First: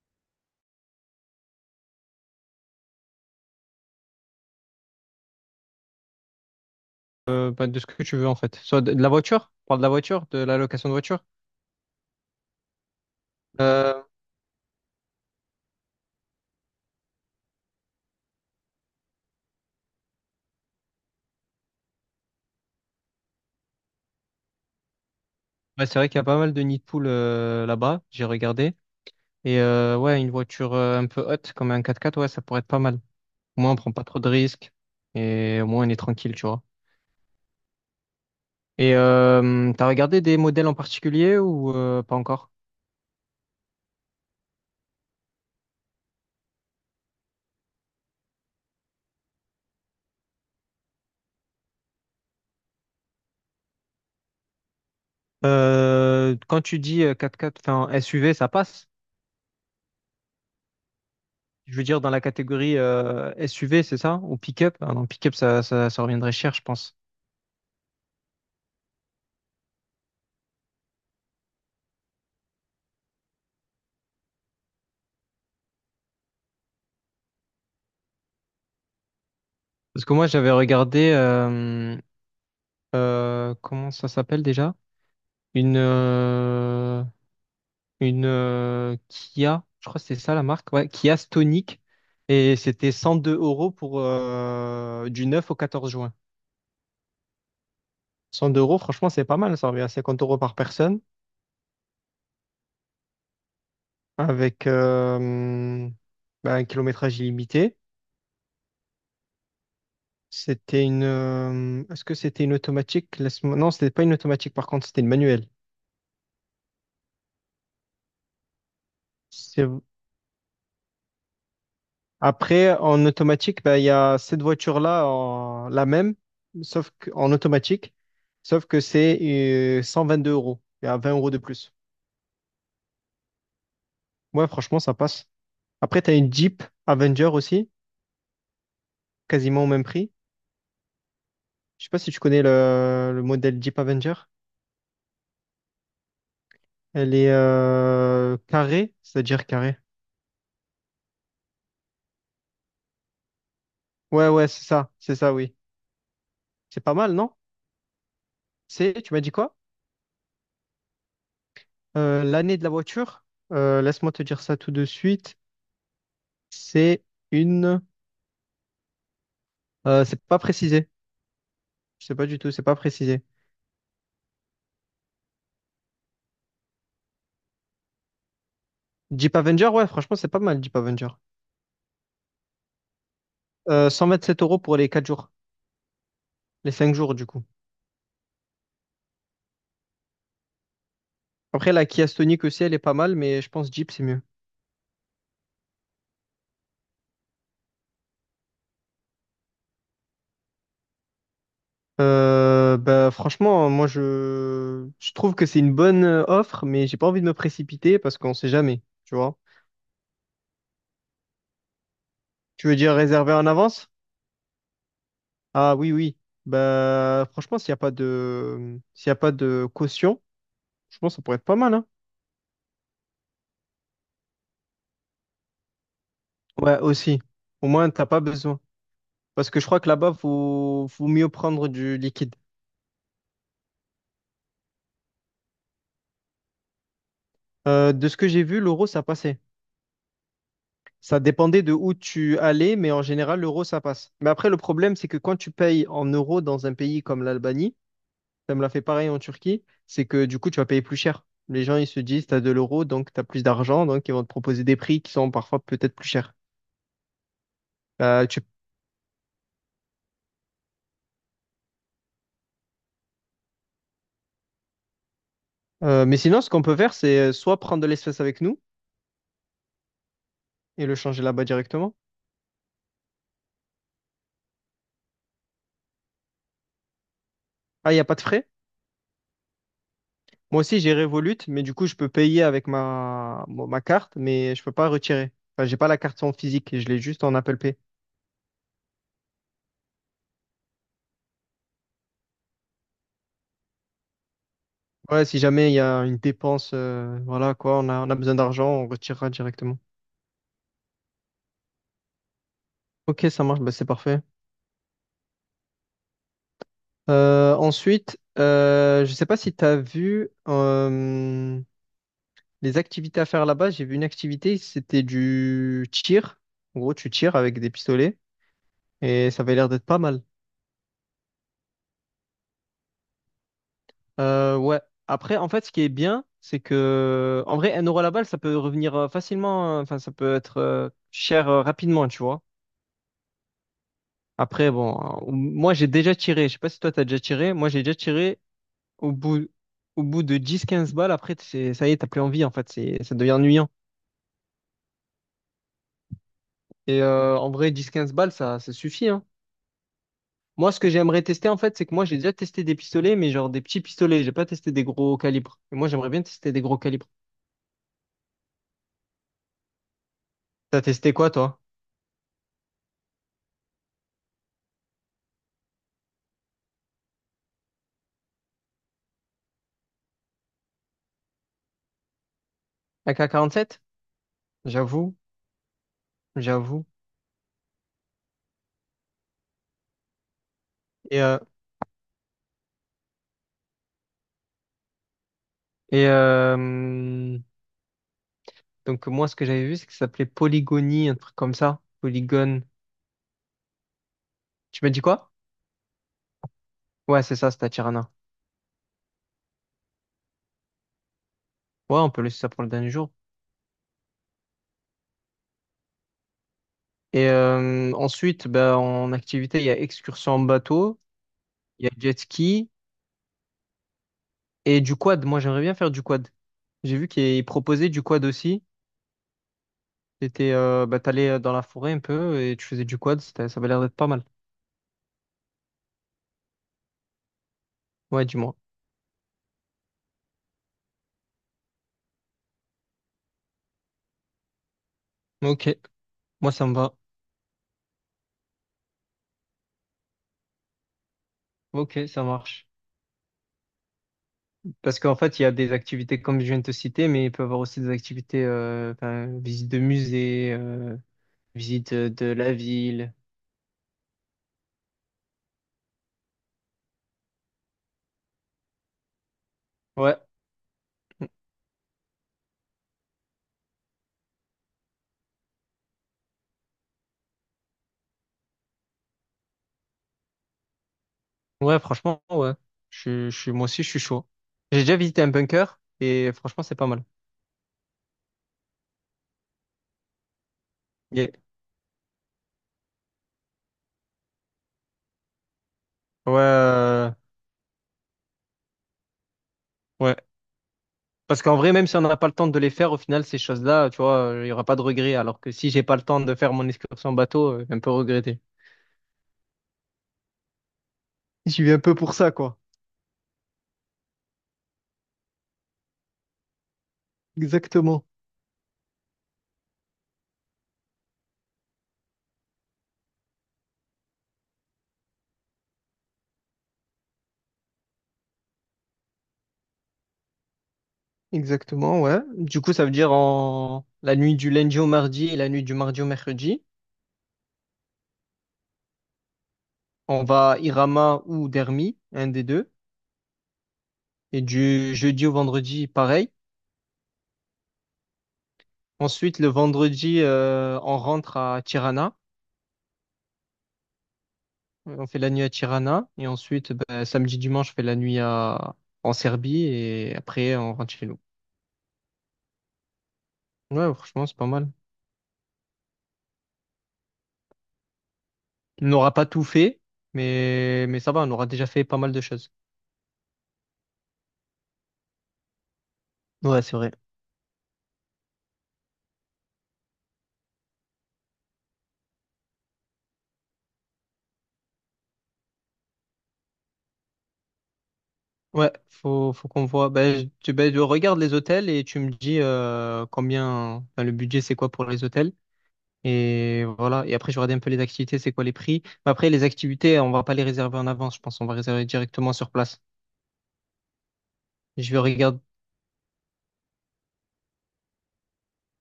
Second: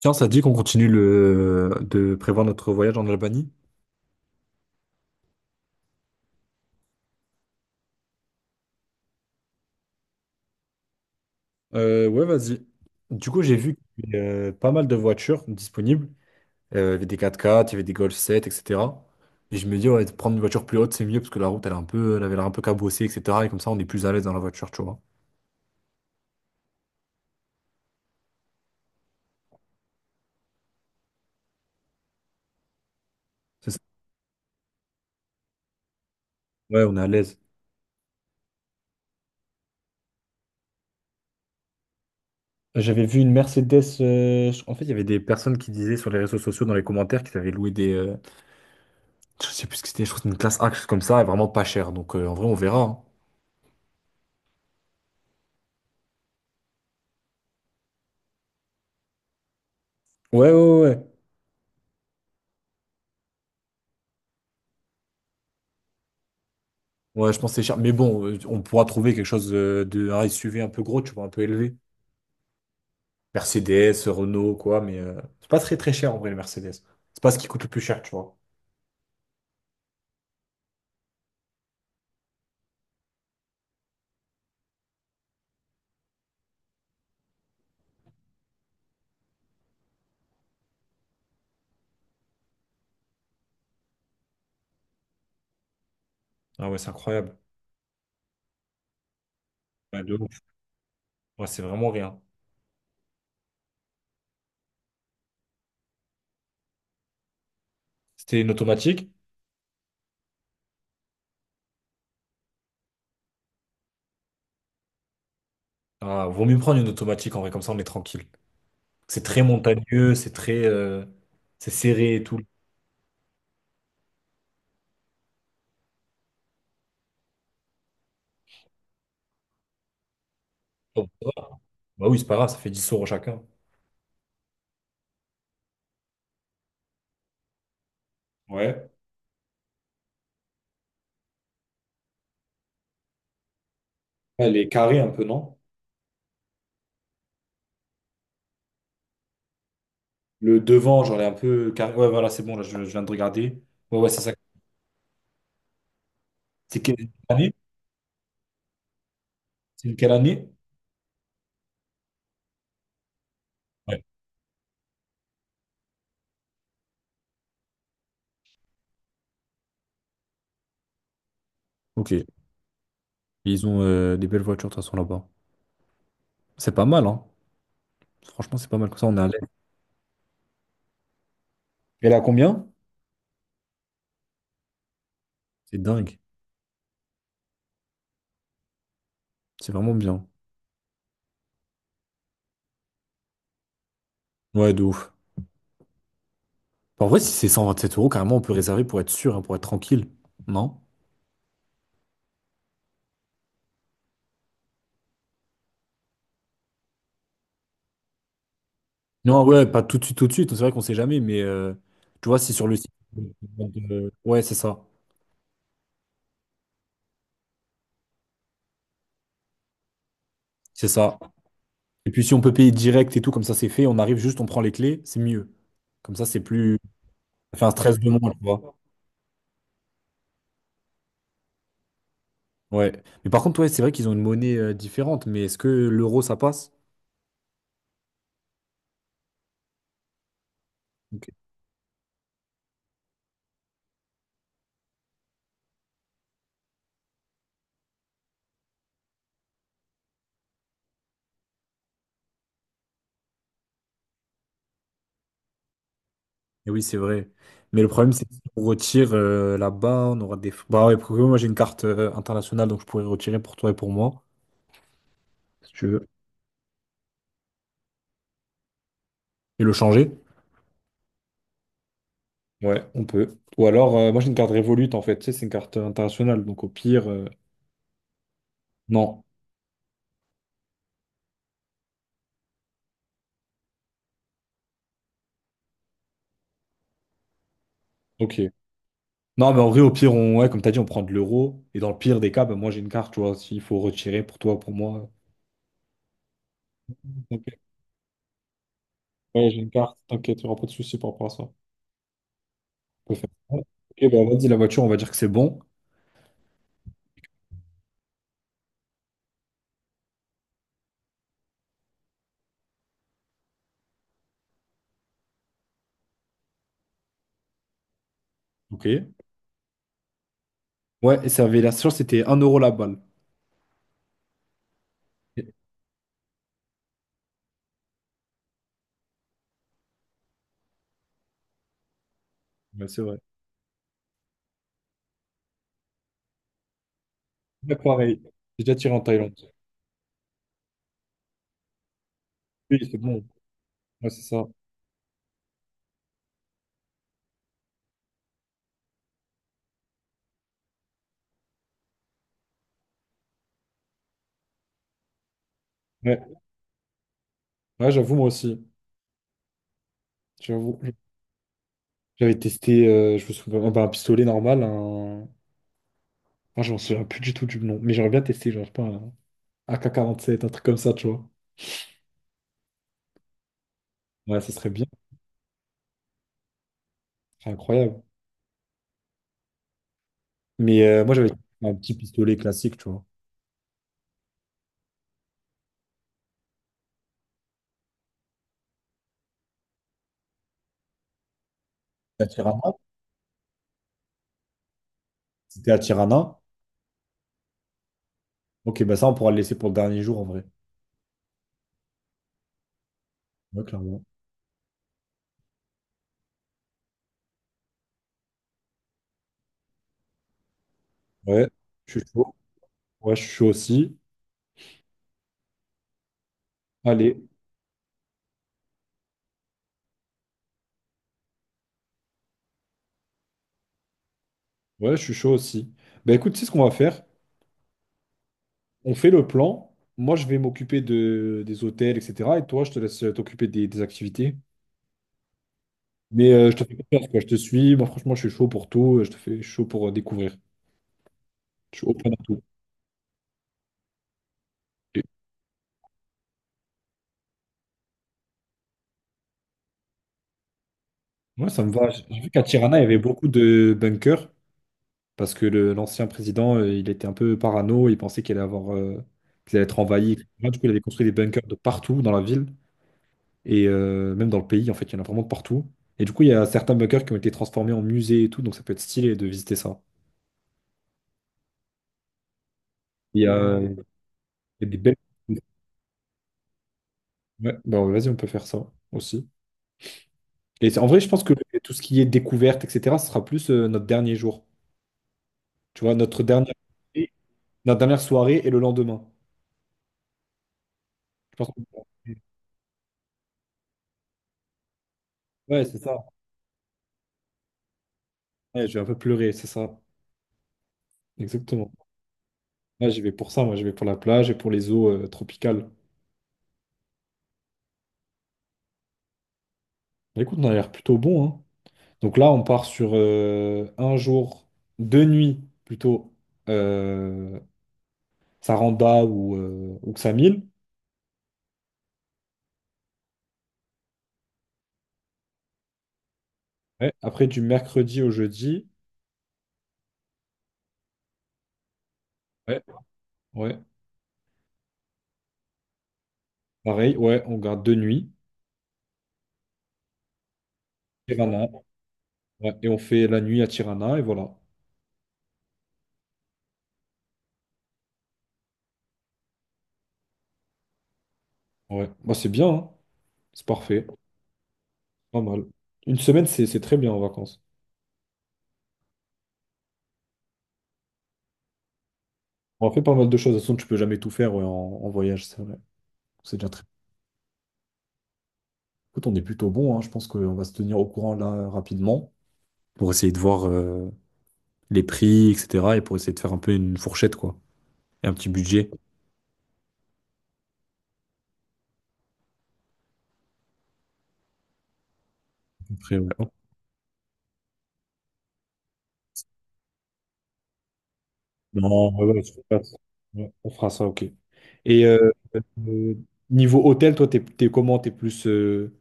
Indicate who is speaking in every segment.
Speaker 1: Tiens, ça te dit qu'on continue de prévoir notre voyage en Albanie?
Speaker 2: Bah, de ce que tu veux en fait. Soit de la voiture, on parle de la voiture, de la location de voiture.
Speaker 1: Ouais, vas-y. Du coup, j'ai vu
Speaker 2: Euh,
Speaker 1: qu'il y avait pas mal de voitures disponibles. Il y avait des 4x4, il y avait des Golf 7, etc. Et je me dis, ouais, de prendre une voiture plus haute, c'est mieux parce que la route, elle, elle avait l'air un peu cabossée, etc. Et comme ça, on est plus à l'aise dans la voiture, tu vois.
Speaker 2: ouais, c'est vrai qu'il y a pas mal de nids de poules là-bas, j'ai regardé. Et ouais, une voiture un peu haute, comme un 4x4, ouais, ça pourrait être pas mal. Au
Speaker 1: C'est
Speaker 2: moins, on
Speaker 1: ça.
Speaker 2: prend pas trop de risques et au moins, on est tranquille, tu vois.
Speaker 1: Ouais, on est à l'aise.
Speaker 2: Et t'as regardé des modèles en particulier ou pas encore?
Speaker 1: J'avais vu une Mercedes. En fait, il y avait des personnes qui disaient sur les réseaux sociaux, dans les commentaires, qu'ils avaient loué des. Je sais plus ce que c'était, je crois que c'était une classe A, quelque chose comme ça, et vraiment pas cher. Donc, en vrai, on verra, hein.
Speaker 2: Quand tu dis 4x4, enfin SUV, ça passe.
Speaker 1: Ouais, ouais, ouais.
Speaker 2: Je veux dire dans la catégorie SUV, c'est ça? Ou pick-up? Ah non, pick-up, ça reviendrait cher, je pense.
Speaker 1: Ouais, je pense que c'est cher. Mais bon, on pourra trouver quelque chose de un SUV un peu gros, tu vois, un peu élevé. Mercedes, Renault, quoi, mais c'est pas très très cher en vrai, le Mercedes. C'est pas ce qui coûte le plus cher, tu vois.
Speaker 2: Parce que moi, j'avais regardé, comment ça s'appelle déjà? Une, euh, une Kia, je crois que c'est ça la marque, ouais, Kia Stonic. Et c'était 102 euros pour du 9 au 14 juin.
Speaker 1: Ah ouais, c'est incroyable.
Speaker 2: 102 euros, franchement, c'est pas mal, ça revient à
Speaker 1: Ouais, de
Speaker 2: 50 euros
Speaker 1: ouf.
Speaker 2: par personne,
Speaker 1: Ouais, c'est vraiment rien.
Speaker 2: avec bah, un kilométrage illimité.
Speaker 1: C'était une automatique.
Speaker 2: C'était une. Est-ce que c'était une automatique? Non, c'était pas une automatique, par contre, c'était une manuelle.
Speaker 1: Ah, vaut mieux prendre une automatique en vrai, comme ça on est tranquille. C'est très
Speaker 2: C'est
Speaker 1: montagneux, c'est très. C'est serré et tout.
Speaker 2: Après, en automatique, ben, il y a cette voiture-là, la même, sauf qu'en automatique, sauf que c'est 2 euros. Il y a 20 euros de plus.
Speaker 1: Bah oui, c'est pas grave, ça fait 10 € chacun.
Speaker 2: Ouais, franchement, ça passe. Après, tu as une Jeep Avenger aussi,
Speaker 1: Ouais.
Speaker 2: quasiment au même prix. Je sais pas si tu connais le modèle Jeep Avenger.
Speaker 1: Elle est carrée un peu, non?
Speaker 2: Elle est carrée, c'est-à-dire carrée.
Speaker 1: Le devant, genre, elle est un peu carré. Ouais, voilà, c'est bon, là, je viens de regarder. Ouais, ouais, c'est
Speaker 2: Ouais,
Speaker 1: ça.
Speaker 2: ouais, c'est ça, oui.
Speaker 1: C'est
Speaker 2: C'est pas
Speaker 1: quelle
Speaker 2: mal, non?
Speaker 1: année?
Speaker 2: Tu m'as dit quoi?
Speaker 1: C'est quelle année?
Speaker 2: L'année de la voiture,
Speaker 1: Ouais.
Speaker 2: laisse-moi te dire ça tout de suite. C'est une. C'est pas précisé. Je
Speaker 1: Ok.
Speaker 2: sais pas du tout, c'est pas précisé.
Speaker 1: Ils ont des belles voitures, de toute façon, là-bas. C'est pas mal, hein. Franchement, c'est pas mal. Comme ça, on est à
Speaker 2: Jeep
Speaker 1: l'aise.
Speaker 2: Avenger, ouais, franchement, c'est pas mal, Jeep Avenger.
Speaker 1: Elle a combien?
Speaker 2: 127 euros pour les 4 jours,
Speaker 1: C'est dingue.
Speaker 2: les 5 jours du coup.
Speaker 1: C'est vraiment bien.
Speaker 2: Après, la Kia Stonic aussi, elle est pas mal, mais je pense Jeep, c'est mieux.
Speaker 1: Ouais, de ouf. Enfin, en vrai, si c'est 127 euros, carrément, on peut réserver pour être sûr, hein, pour être tranquille. Non?
Speaker 2: Bah, franchement, moi, je trouve que c'est une bonne offre, mais j'ai pas envie de me précipiter parce qu'on sait jamais, tu vois.
Speaker 1: Non, ouais, pas tout de suite, tout de suite. C'est vrai qu'on sait jamais, mais tu vois, c'est
Speaker 2: Tu
Speaker 1: sur le
Speaker 2: veux
Speaker 1: site.
Speaker 2: dire réserver en avance?
Speaker 1: Ouais, c'est ça.
Speaker 2: Ah oui, oui. Bah, franchement, s'il y a pas de caution,
Speaker 1: C'est
Speaker 2: je pense que
Speaker 1: ça.
Speaker 2: ça pourrait être pas mal, hein.
Speaker 1: Et puis, si on peut payer direct et tout, comme ça, c'est fait. On arrive juste, on prend les clés, c'est mieux. Comme ça, c'est plus.
Speaker 2: Ouais, aussi.
Speaker 1: Ça fait
Speaker 2: Au
Speaker 1: un
Speaker 2: moins,
Speaker 1: stress
Speaker 2: t'as
Speaker 1: de
Speaker 2: pas
Speaker 1: moins, tu
Speaker 2: besoin.
Speaker 1: vois.
Speaker 2: Parce que je crois que là-bas, faut mieux prendre du liquide.
Speaker 1: Ouais. Mais par contre, ouais, c'est vrai qu'ils ont une monnaie différente, mais est-ce que l'euro, ça passe?
Speaker 2: De ce que j'ai vu, l'euro, ça passait. Ça
Speaker 1: Ok.
Speaker 2: dépendait de où tu allais, mais en général, l'euro, ça passe. Mais après, le problème, c'est que quand tu payes en euros dans un pays comme l'Albanie, ça me l'a fait pareil en Turquie, c'est que du coup, tu vas payer plus cher. Les gens, ils se disent, tu as de l'euro, donc tu as plus d'argent, donc ils vont te proposer des prix qui sont parfois peut-être plus chers.
Speaker 1: Eh oui, c'est vrai. Mais le problème, c'est
Speaker 2: Euh,
Speaker 1: que si
Speaker 2: tu-
Speaker 1: on retire là-bas, bah ouais, parce que moi, j'ai une carte internationale, donc je pourrais retirer pour toi et pour moi, si tu
Speaker 2: euh,
Speaker 1: veux.
Speaker 2: mais sinon, ce qu'on peut faire, c'est soit prendre de l'espèce avec nous
Speaker 1: Et le changer.
Speaker 2: et le changer là-bas directement.
Speaker 1: Ouais, on peut. Ou alors, moi, j'ai une carte Revolut, en fait. Tu sais, c'est une carte internationale, donc au pire.
Speaker 2: Ah, il n'y a pas de frais?
Speaker 1: Non.
Speaker 2: Moi aussi, j'ai Revolut, mais du coup, je peux payer avec ma carte, mais je peux pas retirer. Enfin, j'ai pas la carte en physique, je l'ai juste en Apple Pay.
Speaker 1: Ok. Non, mais en vrai, au pire, ouais, comme t'as dit, on prend de l'euro. Et dans le pire des cas, bah, moi, j'ai une carte, tu vois, s'il faut retirer pour toi, pour moi.
Speaker 2: Ouais, si jamais il y a une dépense,
Speaker 1: Ok.
Speaker 2: voilà quoi, on a besoin d'argent, on retirera
Speaker 1: Ouais, j'ai une
Speaker 2: directement.
Speaker 1: carte, t'inquiète, il n'y aura pas de souci par rapport à ça. On peut
Speaker 2: Ok,
Speaker 1: faire
Speaker 2: ça
Speaker 1: ça.
Speaker 2: marche, bah, c'est
Speaker 1: Ok,
Speaker 2: parfait.
Speaker 1: bah vas-y, la voiture, on va dire que c'est bon.
Speaker 2: Ensuite, je sais pas si tu as vu les activités à faire là-bas. J'ai vu une activité, c'était du tir. En gros, tu tires avec des pistolets
Speaker 1: Ok.
Speaker 2: et ça avait l'air d'être pas mal.
Speaker 1: Ouais, et ça avait la chance, c'était 1 € la balle.
Speaker 2: Ouais. Après,
Speaker 1: Ok.
Speaker 2: en fait, ce qui est bien, c'est que, en vrai, 1 euro la balle, ça peut revenir facilement, enfin, ça peut être cher rapidement, tu vois.
Speaker 1: Ouais, c'est vrai.
Speaker 2: Après, bon, moi, j'ai déjà tiré, je sais pas si toi, t'as déjà tiré, moi,
Speaker 1: Ouais,
Speaker 2: j'ai déjà
Speaker 1: pareil.
Speaker 2: tiré
Speaker 1: J'ai déjà tiré en
Speaker 2: au
Speaker 1: Thaïlande.
Speaker 2: bout, au bout de 10 15 balles, après, ça y est, t'as plus envie, en fait,
Speaker 1: Oui, c'est
Speaker 2: ça
Speaker 1: bon.
Speaker 2: devient ennuyant.
Speaker 1: Ouais, c'est ça.
Speaker 2: Et en vrai, 10 15 balles, ça suffit, hein. Moi, ce que j'aimerais tester, en fait, c'est que moi, j'ai déjà testé des pistolets, mais genre des petits pistolets, j'ai pas testé des gros calibres. Et moi, j'aimerais
Speaker 1: Ouais,
Speaker 2: bien tester des gros calibres.
Speaker 1: ouais, j'avoue, moi aussi. J'avoue.
Speaker 2: T'as testé quoi, toi?
Speaker 1: J'avais testé, je me souviens, bah, un pistolet normal. Ah, je m'en souviens plus du tout du nom. Mais j'aurais bien testé, genre, je sais pas, un AK-47, un truc comme ça, tu vois.
Speaker 2: AK sept.
Speaker 1: Ouais, ça serait bien.
Speaker 2: J'avoue. J'avoue.
Speaker 1: Ce serait incroyable. Mais moi,
Speaker 2: Et,
Speaker 1: j'avais
Speaker 2: euh,
Speaker 1: un petit pistolet classique, tu vois.
Speaker 2: et donc, moi, ce que j'avais vu, c'est que ça s'appelait Polygonie, un truc comme ça.
Speaker 1: À
Speaker 2: Polygone.
Speaker 1: Tirana.
Speaker 2: Tu m'as dit quoi?
Speaker 1: C'était à Tirana.
Speaker 2: Ouais, c'est ça, c'était à Tirana.
Speaker 1: Ok, bah ça, on pourra le laisser pour le dernier jour, en vrai.
Speaker 2: Ouais, on peut laisser ça pour le dernier jour.
Speaker 1: Ouais, clairement.
Speaker 2: Et ensuite, bah, en activité, il y a excursion en bateau,
Speaker 1: Ouais,
Speaker 2: il y a
Speaker 1: je suis
Speaker 2: jet
Speaker 1: chaud.
Speaker 2: ski
Speaker 1: Ouais, je suis chaud aussi.
Speaker 2: et du quad. Moi, j'aimerais bien faire du quad. J'ai vu
Speaker 1: Allez,
Speaker 2: qu'ils proposaient du quad aussi. Bah, t'allais dans la forêt un peu et tu faisais du quad. Ça avait l'air d'être pas mal.
Speaker 1: ouais, je suis chaud aussi. Bah écoute, tu sais ce qu'on va faire?
Speaker 2: Ouais, dis-moi.
Speaker 1: On fait le plan. Moi, je vais m'occuper des hôtels, etc. Et toi, je te laisse t'occuper des activités.
Speaker 2: Ok,
Speaker 1: Mais
Speaker 2: moi,
Speaker 1: je te
Speaker 2: ça me
Speaker 1: fais
Speaker 2: va.
Speaker 1: confiance, quoi. Je te suis. Moi, franchement, je suis chaud pour tout. Je te fais chaud pour découvrir. Je suis
Speaker 2: Ok,
Speaker 1: open à
Speaker 2: ça
Speaker 1: tout.
Speaker 2: marche. Parce
Speaker 1: Et
Speaker 2: qu'en fait, il y a des activités comme je viens de te citer, mais il peut y avoir aussi des activités, ben, visite de musée,
Speaker 1: moi, ça me va.
Speaker 2: visite
Speaker 1: J'ai
Speaker 2: de
Speaker 1: vu qu'à
Speaker 2: la
Speaker 1: Tirana, il y avait
Speaker 2: ville.
Speaker 1: beaucoup de bunkers parce que l'ancien président, il était un peu parano. Il pensait qu'il allait avoir, qu'il allait être envahi,
Speaker 2: Ouais,
Speaker 1: etc. Du coup, il avait construit des
Speaker 2: Mm.
Speaker 1: bunkers de partout dans la ville. Et même dans le pays, en fait, il y en a vraiment de partout. Et du coup, il y a certains bunkers qui ont été transformés en musées et tout, donc ça peut être stylé de visiter ça.
Speaker 2: Ouais, franchement, ouais.
Speaker 1: Il y a,
Speaker 2: Moi
Speaker 1: Hmm.
Speaker 2: aussi, je suis chaud.
Speaker 1: il y a des
Speaker 2: J'ai
Speaker 1: belles.
Speaker 2: déjà visité un bunker et franchement, c'est pas mal.
Speaker 1: Ouais, bah ouais, vas-y, on peut faire ça aussi. Et en vrai, je pense
Speaker 2: Yeah.
Speaker 1: que tout ce qui est découverte, etc., ce sera plus notre dernier jour. Tu vois, notre
Speaker 2: Ouais,
Speaker 1: dernière, notre dernière soirée et le lendemain.
Speaker 2: ouais.
Speaker 1: Je
Speaker 2: Parce
Speaker 1: pense
Speaker 2: qu'en vrai, même si on
Speaker 1: que-
Speaker 2: n'a pas le temps de les faire, au final, ces choses-là, tu vois, il n'y aura pas de regret. Alors que
Speaker 1: Ouais,
Speaker 2: si
Speaker 1: c'est
Speaker 2: j'ai
Speaker 1: ça.
Speaker 2: pas le temps de faire mon excursion en bateau, je vais un peu regretter.
Speaker 1: Ouais, je vais un peu pleurer, c'est ça.
Speaker 2: J'y
Speaker 1: Exactement.
Speaker 2: vais un peu pour ça, quoi.
Speaker 1: Là, j'y vais pour ça, moi, j'y vais pour la plage et pour les eaux tropicales.
Speaker 2: Exactement.
Speaker 1: Bah, écoute, on a l'air plutôt bon, hein. Donc là, on part sur un jour, 2 nuits plutôt, euh, Saranda ou Ksamil.
Speaker 2: Exactement, ouais. Du coup, ça veut dire en la nuit du lundi au mardi et la nuit du mardi au mercredi,
Speaker 1: Ouais, après, du mercredi au jeudi,
Speaker 2: on va à Irama ou Dermi, un des
Speaker 1: ouais,
Speaker 2: deux.
Speaker 1: ouais,
Speaker 2: Et du jeudi au vendredi, pareil.
Speaker 1: pareil, ouais, on garde 2 nuits,
Speaker 2: Ensuite, le vendredi, on rentre
Speaker 1: Tirana,
Speaker 2: à Tirana.
Speaker 1: ouais, et on fait la nuit à Tirana, et voilà.
Speaker 2: On fait la nuit à Tirana. Et ensuite, ben, samedi, dimanche, on fait la nuit à... en Serbie. Et après, on rentre chez nous.
Speaker 1: Ouais, bah, c'est bien, hein. C'est parfait,
Speaker 2: Ouais, franchement, c'est pas mal.
Speaker 1: pas mal. Une semaine, c'est très bien en vacances.
Speaker 2: On n'aura pas tout fait, mais ça va, on aura déjà fait pas mal de choses.
Speaker 1: On a fait pas mal de choses, de toute façon, tu peux jamais tout faire ouais, en voyage, c'est vrai. C'est déjà
Speaker 2: Ouais,
Speaker 1: très.
Speaker 2: c'est vrai.
Speaker 1: Écoute, on est plutôt bon, hein. Je pense qu'on va se tenir au courant là rapidement pour essayer de voir, les prix, etc. Et pour essayer de faire un peu une fourchette, quoi. Et un petit budget.
Speaker 2: Ouais, faut qu'on voit. Ben, je regarde les hôtels et tu me dis combien, enfin, le budget c'est quoi pour les hôtels.
Speaker 1: Après, ouais.
Speaker 2: Et voilà. Et après, je regarde un peu les activités, c'est quoi les prix. Mais après, les activités, on va pas les réserver en avance, je pense. On va réserver
Speaker 1: Non, ouais, ouais,
Speaker 2: directement
Speaker 1: je sais
Speaker 2: sur
Speaker 1: pas.
Speaker 2: place.
Speaker 1: Ouais, on fera ça, ok. Et
Speaker 2: Je vais regarder.
Speaker 1: euh, niveau hôtel, toi, t'es comment? T'es plus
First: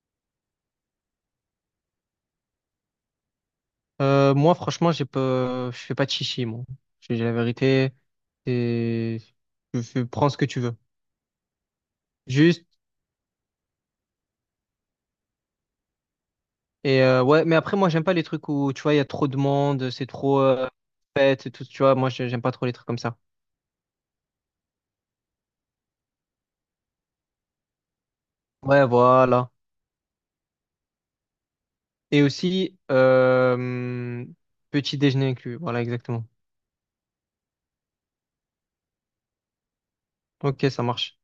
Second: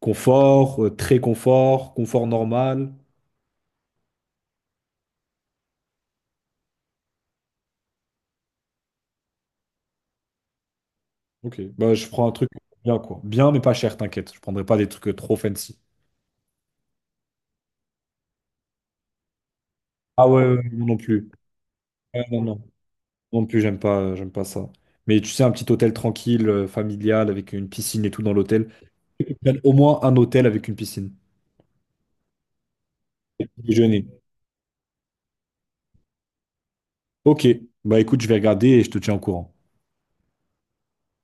Speaker 1: confort, très confort, confort normal?
Speaker 2: Moi, franchement, j'ai pas, je fais pas de chichi, moi. Je dis la vérité. Et je prends ce que tu veux.
Speaker 1: Ok, bah, je prends un truc
Speaker 2: Juste.
Speaker 1: bien, quoi. Bien, mais pas cher, t'inquiète. Je prendrai pas des trucs trop fancy.
Speaker 2: Et ouais, mais après, moi, j'aime pas les trucs où, tu vois, il y a trop de monde, c'est
Speaker 1: Ah
Speaker 2: trop
Speaker 1: ouais, ouais, ouais, moi non plus.
Speaker 2: fête et tout, tu vois. Moi,
Speaker 1: Ouais, non,
Speaker 2: j'aime pas
Speaker 1: non.
Speaker 2: trop les trucs comme ça.
Speaker 1: Moi non plus, j'aime pas ça. Mais tu sais, un petit hôtel tranquille, familial, avec une piscine et tout dans l'hôtel.
Speaker 2: Ouais, voilà.
Speaker 1: Au moins un hôtel avec une piscine.
Speaker 2: Et aussi,
Speaker 1: Déjeuner.
Speaker 2: petit déjeuner inclus. Voilà, exactement.
Speaker 1: Ok. Bah écoute, je vais regarder et je te tiens au courant.
Speaker 2: Ok, ça marche.